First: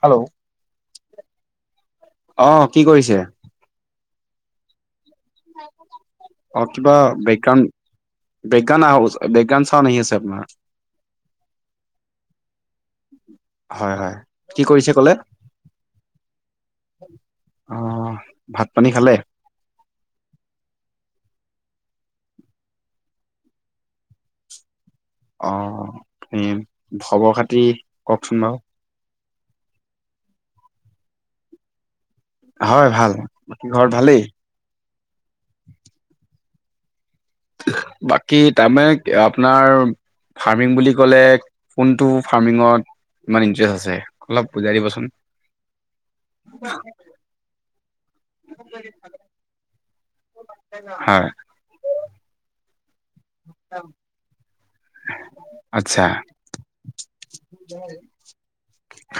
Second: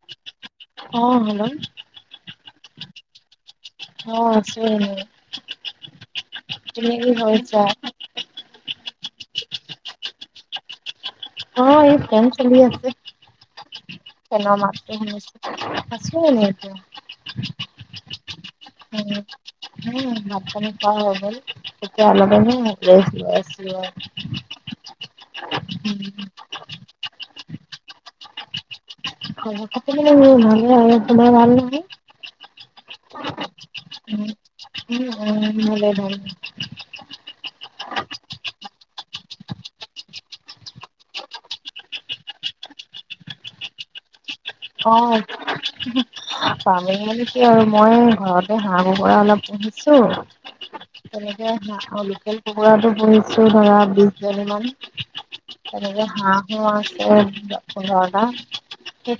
Hello অ হেল অ কি কৰিছে? অ, আছো এনে অ, তুমি কিবা কি কৰিছা বেকগ্ৰাউন-বেকাগান আৱা হৈছে বেকগ্ৰাউন চাওন আহি আছে আপোনাৰ অ এই ফেন চলি আছে। হয় হয় ফেনৰ কি কৰিছে মাতটো ক'লে শুনি পাইছে আছো এনে এতিয়া অহ, ভাত পানী উম খালে? উম ভাত পানী হৈ গল এতিয়া আলমান ৰেষ্ট লৈ আছিলো আও অ উম খবৰ খাতি কওকচোন বাৰু খবৰ খাটি মোৰ ভালেই, তোমাৰ ভাল নহয়? হয় ভাল বাকী ঘৰত ভালেই উম উম উম ভাল বাকী তামানে আপোনাৰ ফাৰ্মিং বুলি ক'লে কোনটো ফাৰ্মিঙত ইমান ইণ্টেৰেষ্ট আছে? অলপ বুজাই অ, দিবচোন ফামিং মানে কি আৰু মই ঘৰতে হাঁহ কুকুৰা অলপ পুহিছো, হয় তেনেকে হাঁহ অ লোকেল কুকুৰা টো পুহিছো ধৰা বিছজনী মান আচ্ছা তেনেকে হাহও আছে পোন্ধৰটা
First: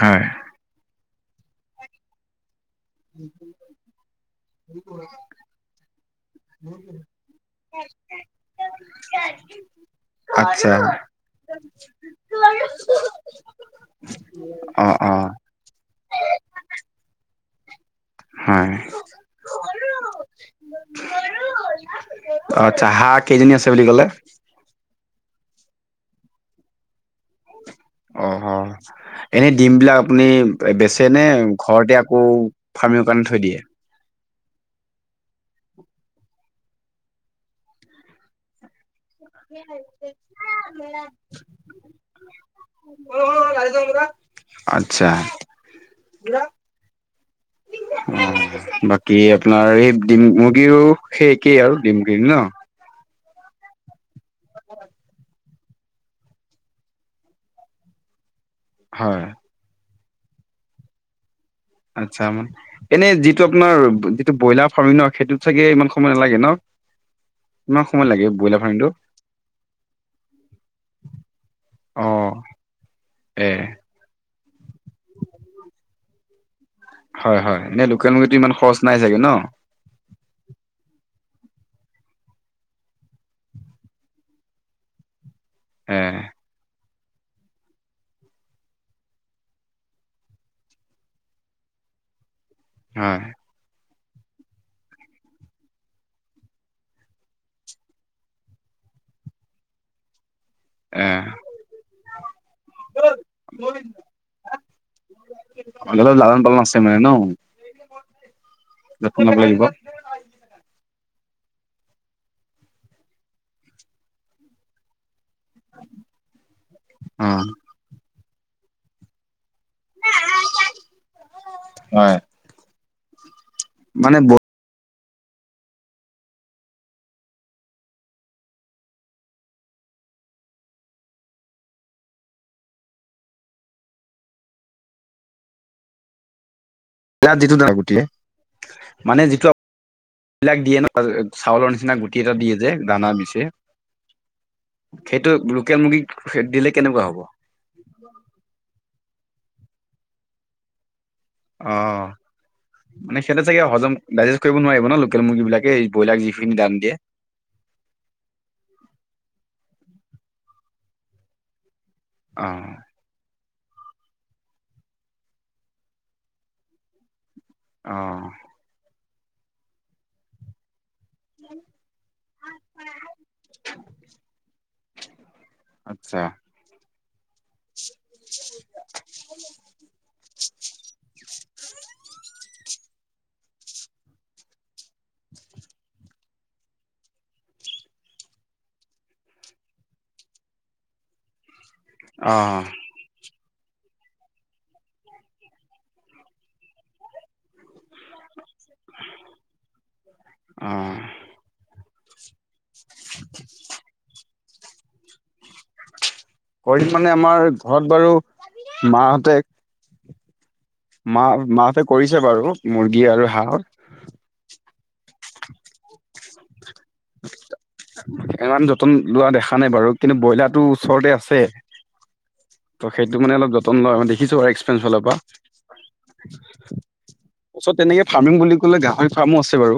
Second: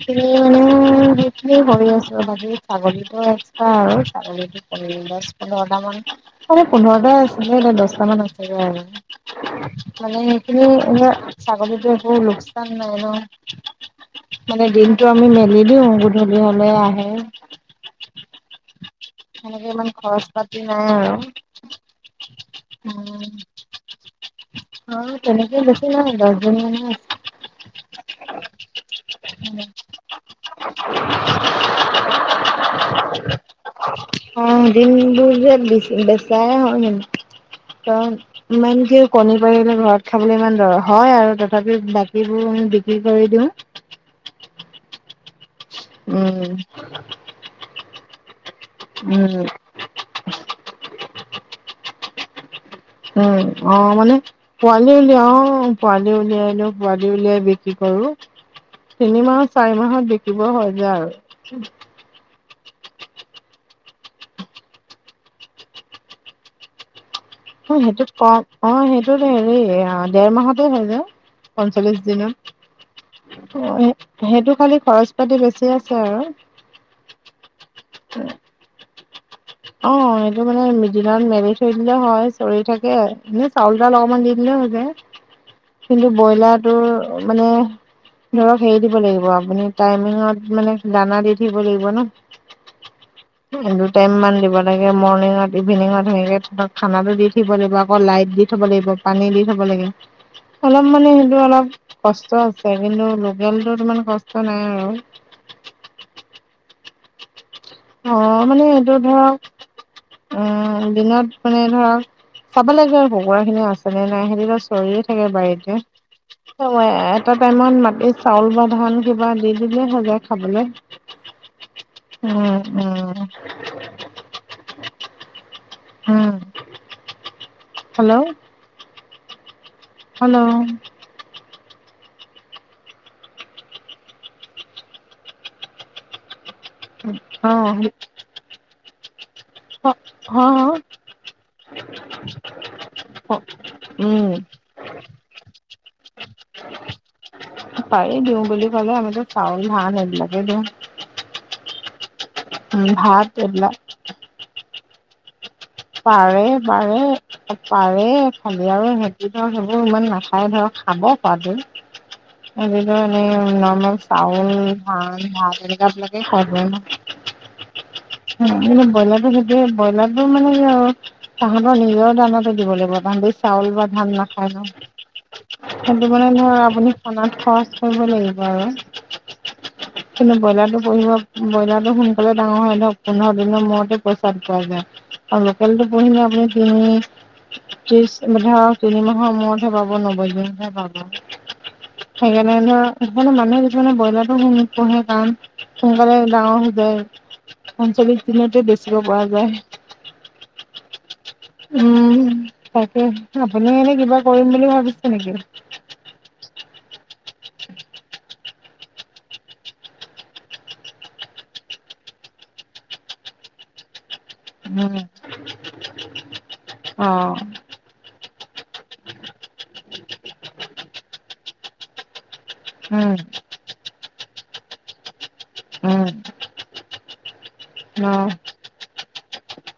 হয় মানে সেইখিনিয়ে হৈ আছে বাকী ছাগলীটো এক্স্ৰা আৰু ছাগলীটো দছ পোন্ধৰটা মান এ পোন্ধৰটা আছিলে দছটামান আছেগে আৰু মানে সেইখিনি আচ্ছা এতিয়া ছাগলীতো ও লোকচান ন-ন মানে অ দিন টো অ আমি মেলি দিও গুধলি হলে আহে হয় সনেকে ইমান খৰচ পাতি নাই আৰু অচ্ছা হা, উম কেইজনী আছে বুলি কলে? আৰু তেনেকে বেছি নাই দছজনি মান হে আছে অ-হ এনে দিম বিলাক আপুনি বেচে নে ঘৰতে আকৌ ফাৰ্মিং কাৰণে থৈ দিয়ে। অ, দিমবোৰ যে বিছি বেচাই হয় হয় নেকি? কণী পাৰিলে ঘৰত খাবলৈ ইমান হয় আৰু তথাপিও বাকীবোৰ বিক্ৰী কৰি দিওঁ। আচ্ছা। উম্। অ', বাকী আপোনাৰ এই ডিম মুৰ্গীও সেই একেই আৰু ডিমখিনি ন? উম্, অ' মানে পোৱালি উলিয়াও, পোৱালি উলিয়াই লৈ পোৱালি উলিয়াই বিক্ৰী কৰো। হয় তিনি মাহ, চাৰি মাহত বিকিব হৈ যায় আৰু। আচ্ছা। এনে যিটো আপোনাৰ যিটো ব্ৰইলাৰ ফাৰ্মিং ন সেইটোত চাগে ইমান সময় নালাগে ন? [inaudible] অ' সময় সেইটোত লাগে ব্ৰইলাৰ কম। অ' ফাৰ্মিংটো? সেইটোত হেৰি, দেৰ মাহতে হৈ যায়। পঞ্চল্লিশ অ' দিনত। এ সেইটো খালি খৰচ পাতি বেছি আছে। আৰু। হয়, হয়। এনে লোকেল মুৰ্গীটো ইমান খৰচ নাই চাগে ন? অ', সেইটো মানে দিনত মেলি থৈ দিলে হয়। চৰি থাকে, এনে চাউল তাউল অলপমান দি দিলে যায়। এ কিন্তু ব্ৰইলাৰটো মানে ধৰক হেৰি দিব লাগিব আপুনি। টাইমিঙত মানে দানা দি থাকিব লাগিব ন হয় টেন মান লব যেনেকে মৰ্ণিঙত ইভিনিঙত সেনেকে খানাটো দি থাকিব লাগিব, আকৌ লাইট দি থব লাগিব। পানী দি থব দিব লাগে অলপ এ মানে সেইটো অলপ কষ্ট আছে, কিন্তু লোকেলটোত ইমান কষ্ট নাই আৰু অলমান লালান পালন আছ অ মানে এইটো যত্ন ল'ব লাগিব। ধৰক, উম দিনত মানে ধৰক চাব লাগে কুকুৰা খিনি আছে নে নাই। সিহঁতি এনেও চৰিয়ে থাকে বাৰীতে। এটা অ' টাইমত মাটিত চাউল বা ধান কিবা দি দিলে হৈ যায় খাবলে হয় উম-উম- উম। মানে ব উম। হেল্ল'। হেল্ল'। ব্ৰইলাৰ যিটো দাম, অ'। মানে অ বিলাক দিয়ে নহ, চাউলৰ নিচিনা গুটি এটা দিয়ে যে। দানা দিছে। উম্। সেইটো লোকেল মুৰ্গীক দিলে কেনেকুৱা হ'ব? পাৰে দিওঁ বুলি ক'লে। আমিতো চাউল, ধান এইবিলাকে দিওঁ। অ' উম মানে ভাত সিহঁতে চাগে এইবিলাক হজম, ডাইজেষ্ট কৰিব নোৱাৰিব নহ লোকেল মুৰ্গী বিলাক। পাৰে, পাৰে, পাৰে খালি আৰু সিহঁতি। ইমান নাখায় ধৰা। খাব খোৱাটো। অ চাউল, ধান, ভাত এনেকা বিলাকে খাই ফুৰে নহ। অ মানে ব্ৰইলাৰটো সেইটোৱে, ব্ৰইলাৰটো মানে কি আৰু। তাহাঁতৰ নিজৰ দানাটো দিব লাগিব। তাহাঁতে চাউল বা ধান নাখায় নহ। কিন্তু আচ্ছা মানে ধৰক আপুনি খানাত খৰচ কৰিব লাগিব আৰু। কিন্তু ব্ৰইলাৰটো পুঢ়িব, ব্ৰইলাৰটো সোনকালে ডাঙৰ হয় ন। পোন্ধৰ দিনৰ মূৰতে পইচা পোৱা যায় আৰু লোকেলটো পোহিলে আপুনি তিনি ত্ৰিশ, ধৰক তিনি মাহৰ মূৰতহে পাব নব্বৈ দিনতহে পাব। অ সেইকাৰণে ধৰক মানুহে বেছি মানে ব্ৰইলাৰটো পোহে। কাৰণ সোনকালে ডাঙৰ হৈ যায়। পঞ্চল্লিশ দিনতে বেচিব পৰা যায়। অ উম্। তাকে, আপুনি এনে কিবা কৰিম বুলি ভাবিছে নেকি? কৰিম মানে আমাৰ ঘৰত বাৰু মাহঁতে মাহ মাহতে কৰিছে বাৰু মুৰ্গী আৰু হাঁহ উম অ। ইমান যতন লোৱা দেখা নাই বাৰু কিন্তু ব্ৰইলাৰতো ওচৰতে আছে। ত সেইটো মানে উম অলপ যতন লয় দেখিছো আৰু এক্সপিৰেঞ্চ ফালৰ পৰা উম ওচৰত তেনেকে অ ফাৰ্মিং বুলি কলে গাহৰি ফাৰ্মো আছে বাৰু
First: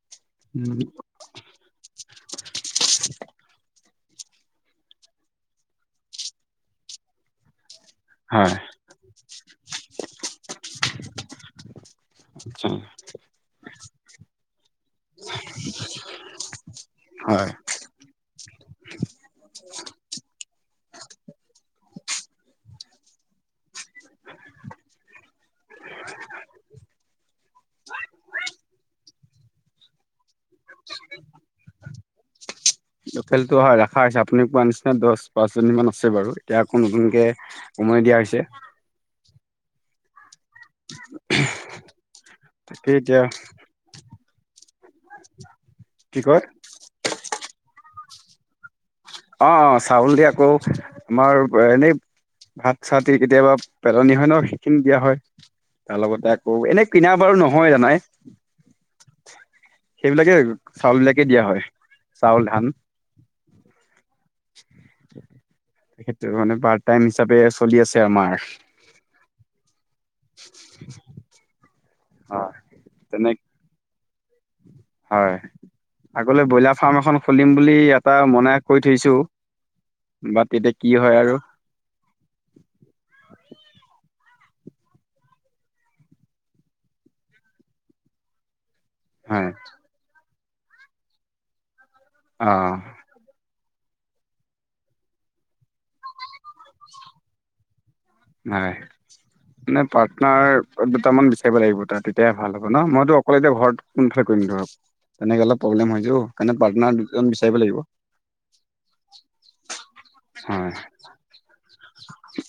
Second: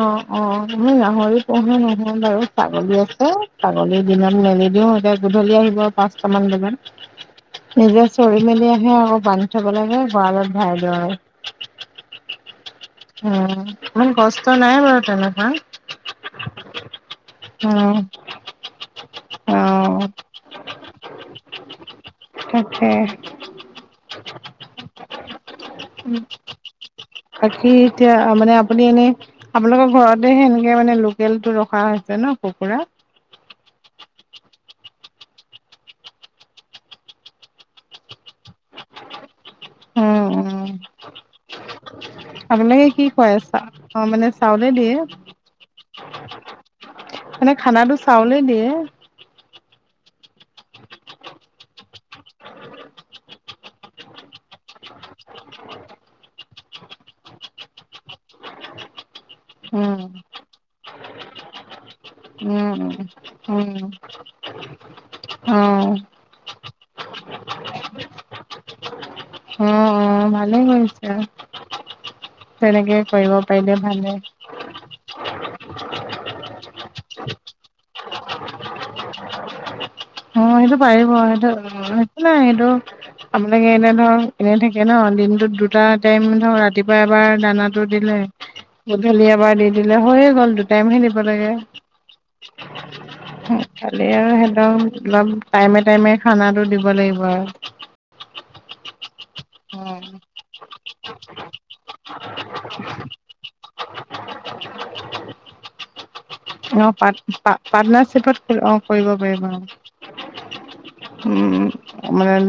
অ', অ', আমি গাহৰি পোহে নহয় বাৰু ছাগলী আছে। গলি দিনত মেলি দিওঁ এতিয়া গধূলি আহিব পাঁচটা মান বজাত। নিজে চৰি হয় মেলি আহে আকৌ বান্ধি থব লাগে গঁৰালত ভাৰাই দিওঁ আৰু [inaudible] উম ইমান কষ্ট নাই বাৰু তেনে হা হয়। অ তাকে বাকী এতিয়া মানে আপুনি এনে আপোনালোকৰ ঘৰত দে সেনেকে মানে লোকেল টো ৰখা হৈছে ন কুকুৰা লোকেলটো হয় ৰখা হৈছে আপুনি কোৱা নিচিনা দহ পাঁচ জনীমান আছে বাৰু এতিয়া আকৌ নতুনকে সময় দিয়া হৈছে। উম উম। আপোনালোকে তাকে কি এতিয়া কয় অ মানে চাউলে দিয়ে। কি কয় মানে খানাটো চাউলেই দিয়ে। অ', অ', চাউল দিয় আকৌ আমাৰ এনেই ভাত চাত কেতিয়াবা পেলনি হয় ন সেইখিনি দিয়া হয়। তাৰ লগতে আকৌ এনে কিনা বাৰু নহয় জানাই উম সেইবিলাকে চাউল বিলাকে দিয়া হয়। চাউল উম উম অ', অ', তেখেত মানে পাৰ্ট টাইম হিচাপে চলি আছে আমাৰ উ উ ভালেই কৰিছে। হয় তেনেকে তেনে কৰিব পাৰিলে ভালে হয় আগলৈ ব্ৰইলাৰ ফাৰ্ম এখন খুলিম বুলি এটা মনে কৈ থৈছোঁ। অ সেইটো পাৰিব সেইটো অ সেইটো নাই সটো আপালোকে এনে ধৰ এনে থাকে ন দমটোত দুটা টাইম ধৰ ৰাতিপুৱা এবাৰ দানাটো দিলে। গধূলি হয় এবাৰ দি দিলে হৈয়ে গল দুটাইমহে দিব লাগে। অ খালি আৰু সিহঁতক অলপ টাইমে টাইমে খানা দিব লাগিব আৰু। হয়। মানে অ', পাৰ্টনাৰ দুটামান বিচাৰিব লাগিব তাৰ তেতিয়াহে ভাল হ'ব ন মইতো অকলে এতিয়া ঘৰতোনফালে [inaudible] তেনেকে অলপ প্ৰব্লেম হৈছো পাৰ্টনাৰ পাট দুজন বিচাৰিব লাগিব। পাৰ্টনাৰশ্বিপত অ', কৰিব পাৰিব হয়। উম মানে [unintelligible] ক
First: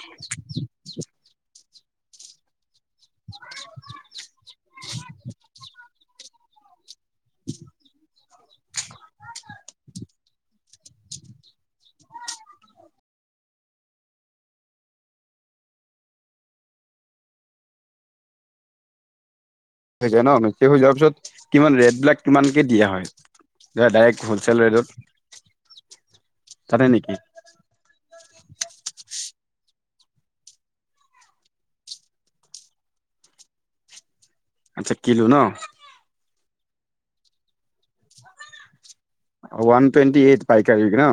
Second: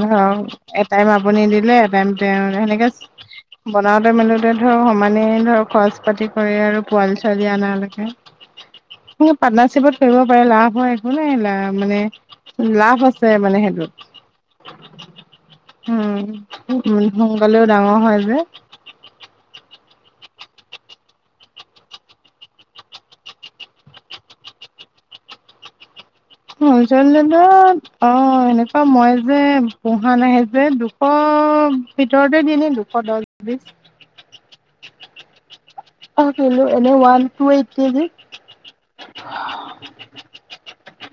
ধৰক এটাইম আপুনি দিলে এটাইম তেওঁ সেনেকে বনাওঁতে মেলোতে ধৰ সমানেই ধৰ খৰচ পাতি কৰি আৰু পোৱালী ছোৱালী আনালইকে পাৰ্টনাৰশ্বিপত কৰিব পাৰে লাভ হয় একো নাই লাভ মানে লাভ আছে মানে সেইটোত উম সোনকালেও ডাঙৰ হয় যে হৈ যায় ন নিশ্চয় হৈ যোৱাৰ পিছত কিমান ৰেটিবলাক কিমানকে দিয়া হয়। য ডাইৰেক্ট হ'লচেল ৰেটত জানে হ'লচেল নেকি ৰেটত অ সেনেকুৱা মই যে পোহা নাহে যে দুশ ভিতৰতে দিনে দুশ [unintelligible] [inaudible] আচ্ছা কিলো ন [unintelligible] ৱান টুৱেণ্টি এইট পাইকাৰীক ন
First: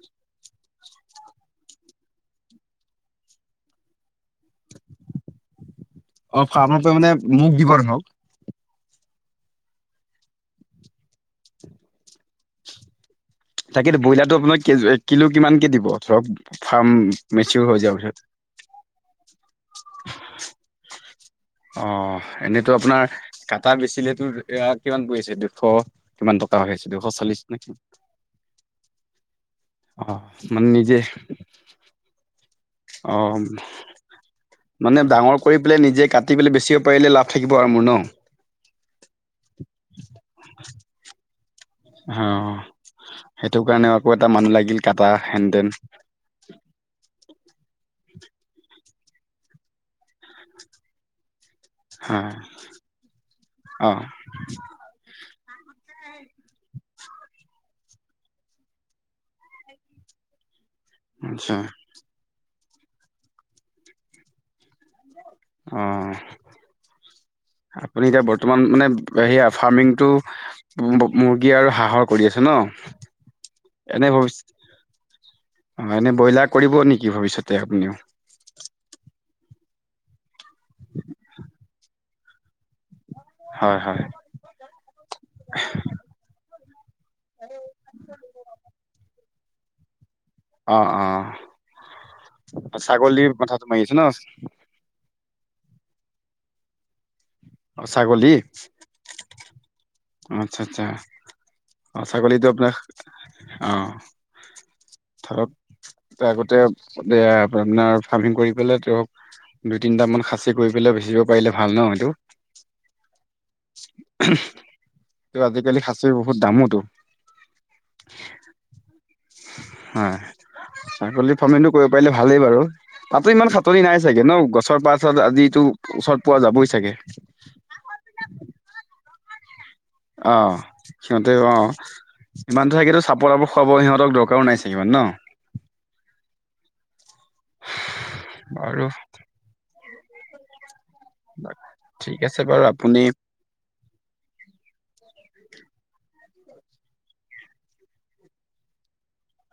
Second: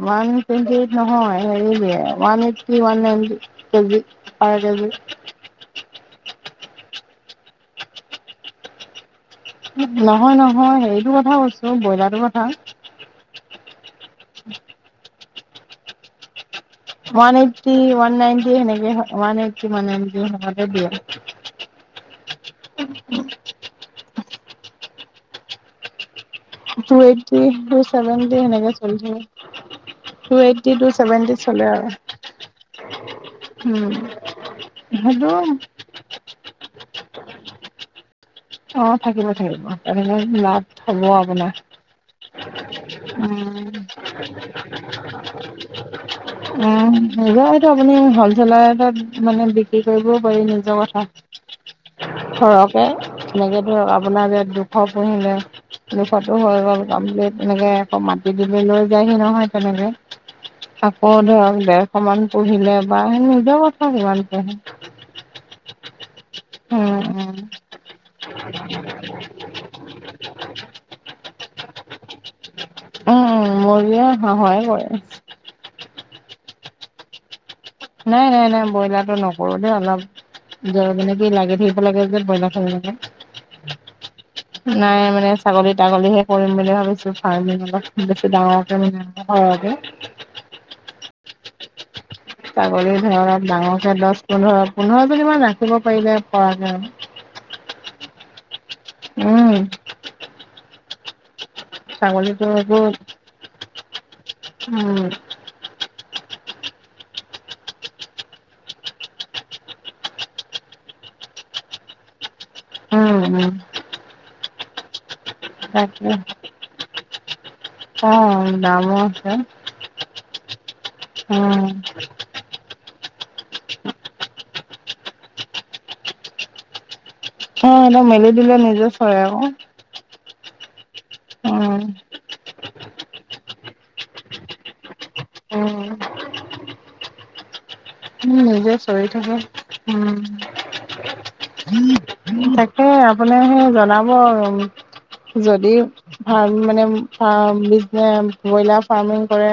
নহয়ন টণ্টি নহয় হেন এইটি নাইণ্টি কেজি অ অ, আপোনালোক মানে মোক দিবহক। নহয় - নহয় হেৰিটো কথা কৈছো ব্ৰইলাৰৰ কথা। তাকেইো ব্ৰইলাৰটো আপোনাৰ কিলো কিমানকৈ দিব ধৰক ফাৰ্ম ৱান মেচিয়ৰ এইটি হৈ যোৱাৰ পিছত ৱান নাইণ্টি হেনেকে ৱান এইটি ৱান নাইণ্টি হেণেকে দিয়ে। অ, এনেইতো আপোনাৰ কাটা বেচিলেতো কিমান পৰি আছে দুশ কিমান টকা হৈাইছে টু দুশ চল্লিছ এইট্টি নেকি। টু চেভেনটি সেনেকে চলি থাকে অ, টু মানে এইট্টি টু নিজে চেভেনটি চলে আৰু অ', উম মানে ডাঙৰ কৰি সেইটো পেলাই নিজে কাটি পেলাই বেচিব পাৰিলে লাভ থাকিব আৰু মোৰ ন। অ, থাকিব থাকিব তেে লাভ হ'ব আপোনাৰ অ, সেইটো উম কাৰণেও আকৌ এটা মানুহ লাগিল কাটা হেন তেন। উম, নিজৰ এইটো আপুনি হলচেলাৰটত মানে বিক্ৰী কৰিবও পাৰি নিজৰ কথা। হয়, ধৰকে এনেকে ধৰক অ'। আপোনাৰ ইাত দুখ পুহিলে। দুোখতো হৈ গ'ল কমপ্লিট এনেকে আকৌ মাি দিলে লৈ যায়হি নহয় তেনেকে। আকৌ আচ্ছা, ধৰক ডেৰশ মান পঢ়িলে বা সেই নিোজোৱা কথা কিমান পূহে। অ, উম উম আপুনি? এতিয়া বৰ্তমান মানে সেয়া ফাৰ্মিংটো মুৰ্গী আৰু হাহৰ কৰি আছে ন। মুৰ্গী আৰু হাহৰ কৰে। হয় এনে ব্ৰইলাৰ কৰিব নেকি ভৱিষ্যত। নাই - নাই - নাই ব্ৰইলাৰ টো নক ৰো দে অলপ যে মানে কি লাগি ধৰিব লাগে যে ব্ৰইলাৰ থে হয় - হয়। নাই মানে ছাগলী তাগলীহে কৰিম বুলি ভাবিছো ফাৰ্মি লগত বেছি ডাঙৰকে মানে। হয় দে। অ - অ। ছাগলীৰ ধৰত মাথাটো মাৰি ডাঙৰকে আছে ন? দহ পোন্ধৰ পোন্ধৰজনমান আ থাকিব পাৰিলে পৰাকে অ, ছাগলী উম, আচ্ছা - আচ্ছা ছাগলীটো আপোনাৰ আহ, উম, ত' আগতে এ আপোনাৰ ফাৰ্মিং কৰি পেলাই তেওৰক দুই তিনটা মান খাচি কৰি পেলাই বে সিচিবাৰে ভাল ন সেইটো। উম - উম। ত আজিকালি তাকে খাচীৰ বহুত দামোতো অ, দাম উম, হয় ছাগলী ফাৰ্মো কৰিব পাৰিলে ভালেই বাৰু তাতো ইমান খাতনি নাই চাগে ন গছৰ পছ তাৰপিছত আজিো ওচৰত পোৱা যাবই চাগে। অহ, মেলি দিলে নিজে চৰে আকৌ। অ, সিহতেও অ, উম ইমানটো থাকেতো চাপৰাপ খুৱাব ইহঁতক দৰকাৰো নায় চাগে ন। উম, উম, নিজে বাৰু চল থাক উম, ঠিক আছে বাৰু তাকে আপুনি সেই জনাব আৰু। যদি ফাৰ্ম মানে ফাৰ্ম বিজনেছ ব্ৰইলাৰ ফাৰ্মিং কৰে।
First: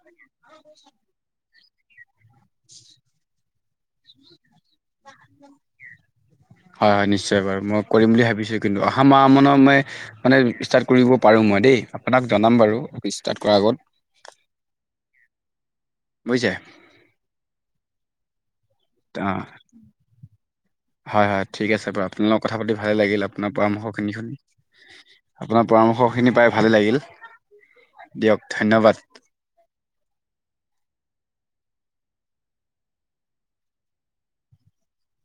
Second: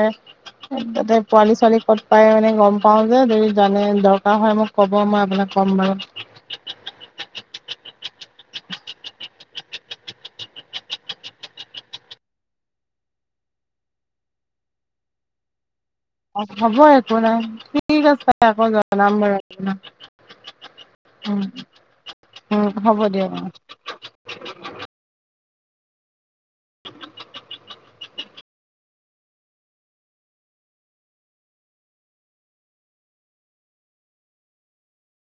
তাতে পোৱালি ছোৱালী ক'ত পাই মানে গম পাও। যে যদি জানে দৰকাৰ হয় মোক ক'ব মই আপোনাক ক'ম বাৰু। হয় হয় নিশ্চয় বাৰু মই কৰিম বুলি ভাবিছোঁ কিন্তু অহা মাহ মানৰ মই মানে ষ্টাৰট কৰিব পাৰো মই দেই আপোনাক জনাম বাৰু আগত। অ বুজিছে হ'ব একো নাই ঠিক আছে আকৌ জনাম অ বাৰু আপোনাক। হয় উম হয় ঠিক আছে বাৰু আপোনাল লগত কথা উম পাতি ভালে হ'ব লাগিল দিয়ক অ আপোনাৰ পৰামৰ্শ খিনি শুনি। আপোনাৰ পৰামৰ্শখিনি পাই ভালেই লাগিল দিয়ক। ধন্যবাদ।